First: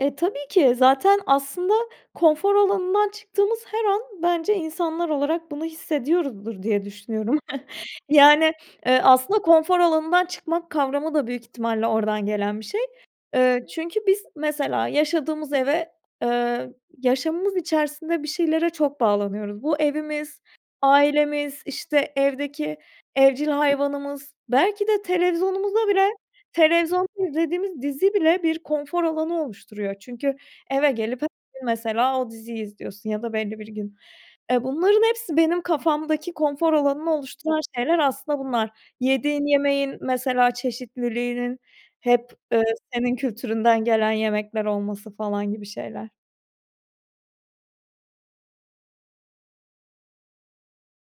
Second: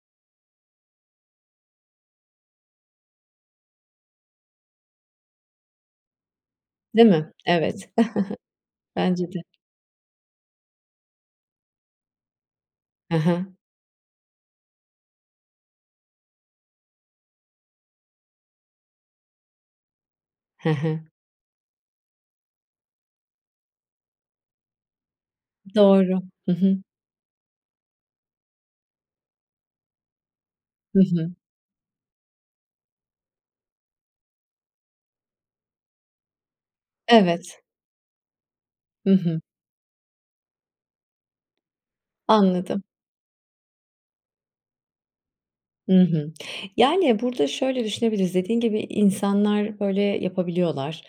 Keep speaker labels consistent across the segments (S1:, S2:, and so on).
S1: E, tabii ki zaten aslında konfor alanından çıktığımız her an bence insanlar olarak bunu hissediyoruzdur diye
S2: Değil mi?
S1: düşünüyorum.
S2: Evet.
S1: Yani, eee,
S2: Bence
S1: aslında
S2: de.
S1: konfor alanından çıkmak kavramı da büyük ihtimalle oradan gelen bir şey.
S2: He he.
S1: Eee, çünkü biz mesela yaşadığımız eve eee, yaşamımız içerisinde bir şeylere çok bağlanıyoruz. Bu evimiz,
S2: He he.
S1: ailemiz, işte, evdeki evcil hayvanımız, belki de televizyonumuza bile
S2: Doğru. Hı hı.
S1: televizyonda izlediğimiz dizi bile bir konfor alanı oluşturuyor çünkü eve
S2: Hı
S1: gelip h
S2: hı.
S1: gün mesela o diziyi izliyorsun ya da belli bir gün. Eee, bunların hepsi benim kafamdaki konfor alanını oluşturan
S2: Evet.
S1: şeyler aslında bunlar.
S2: Hı hı.
S1: Yediğin yemeğin mesela çeşitliliğinin hep, ııı,
S2: Anladım.
S1: senin kültüründen gelen yemekler olması falan gibi
S2: Hı
S1: şeyler.
S2: hı. Yani, burada şöyle düşünebiliriz: Dediğin gibi, insanlar böyle yapabiliyorlar.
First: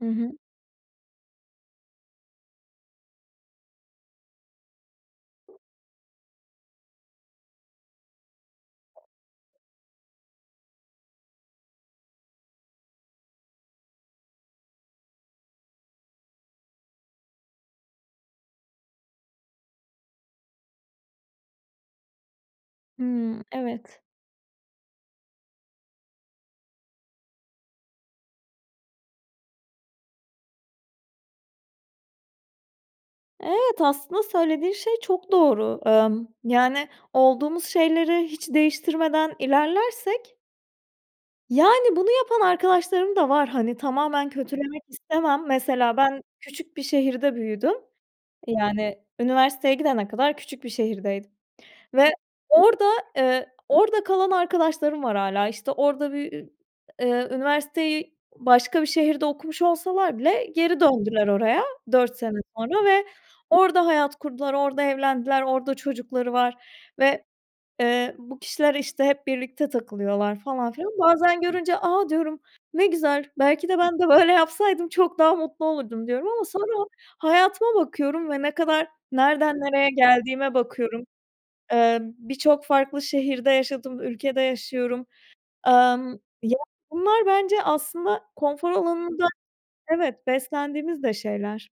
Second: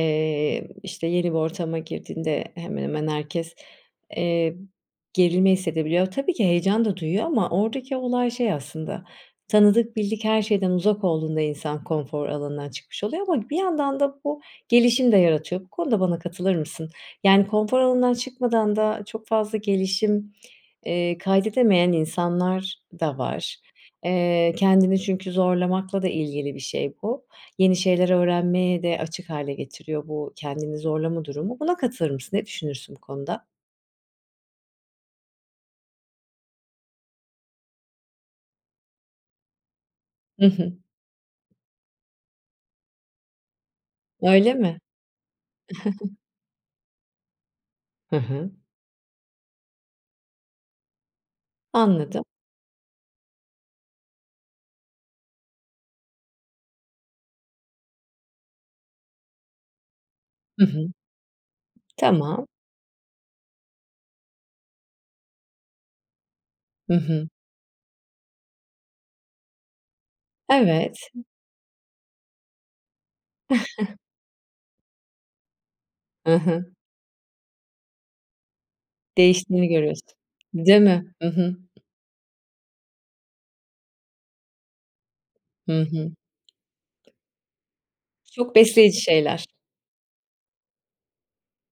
S1: Hı hı.
S2: işte, yeni bir ortama girdiğinde hemen hemen herkes, eee, gerilme hissedebiliyor. Tabii ki heyecan da duyuyor ama oradaki olay şey aslında, tanıdık bildik her şeyden uzak olduğunda insan konfor alanından çıkmış oluyor ama bir yandan da bu gelişim de yaratıyor. Bu konuda bana katılır mısın? Yani konfor alanından çıkmadan da çok fazla gelişim, eee, kaydedemeyen insanlar da
S1: Hımm,
S2: var.
S1: evet.
S2: Eee, kendini çünkü zorlamakla da ilgili bir şey bu. Yeni şeyler öğrenmeye de açık hâle getiriyor bu kendini zorlama durumu. Buna katılır mısın? Ne düşünürsün bu konuda?
S1: Evet, aslında söylediğin şey çok doğru. Imm, yani, olduğumuz şeyleri hiç değiştirmeden ilerlersek
S2: I hı.
S1: Yani, bunu yapan arkadaşlarım da var, hani, tamamen
S2: Öyle mi?
S1: kötülemek istemem. Mesela ben küçük bir şehirde büyüdüm
S2: Hı hı.
S1: yani üniversiteye gidene kadar küçük bir şehirdeydim. Ve
S2: Anladım.
S1: orada eee, orada kalan arkadaşlarım var hâlâ, işte, orada bir ü eee, üniversiteyi başka bir şehirde okumuş olsalar bile
S2: Hı
S1: geri
S2: hı.
S1: döndüler oraya 4 sene
S2: Tamam.
S1: sonra ve orada hayat kurdular, orada evlendiler, orada çocukları var
S2: Hı
S1: ve,
S2: hı.
S1: eee, bu kişiler, işte, hep birlikte takılıyorlar falan filan.
S2: Evet.
S1: Bazen görünce, "A!", diyorum, "Ne güzel. Belki de ben de böyle yapsaydım çok daha mutlu olurdum." diyorum
S2: I
S1: ama
S2: hı.
S1: sonra hayatıma bakıyorum ve ne kadar nereden
S2: Değiştiğini
S1: nereye
S2: görüyorsun.
S1: geldiğime
S2: Değil
S1: bakıyorum,
S2: mi? I hı.
S1: Eee, birçok farklı şehirde yaşadım, ülkede yaşıyorum.
S2: Hı hı.
S1: Amm, ya, bunlar bence aslında
S2: Çok
S1: konfor
S2: besleyici
S1: alanında
S2: şeyler.
S1: Evet, beslendiğimiz de şeyler.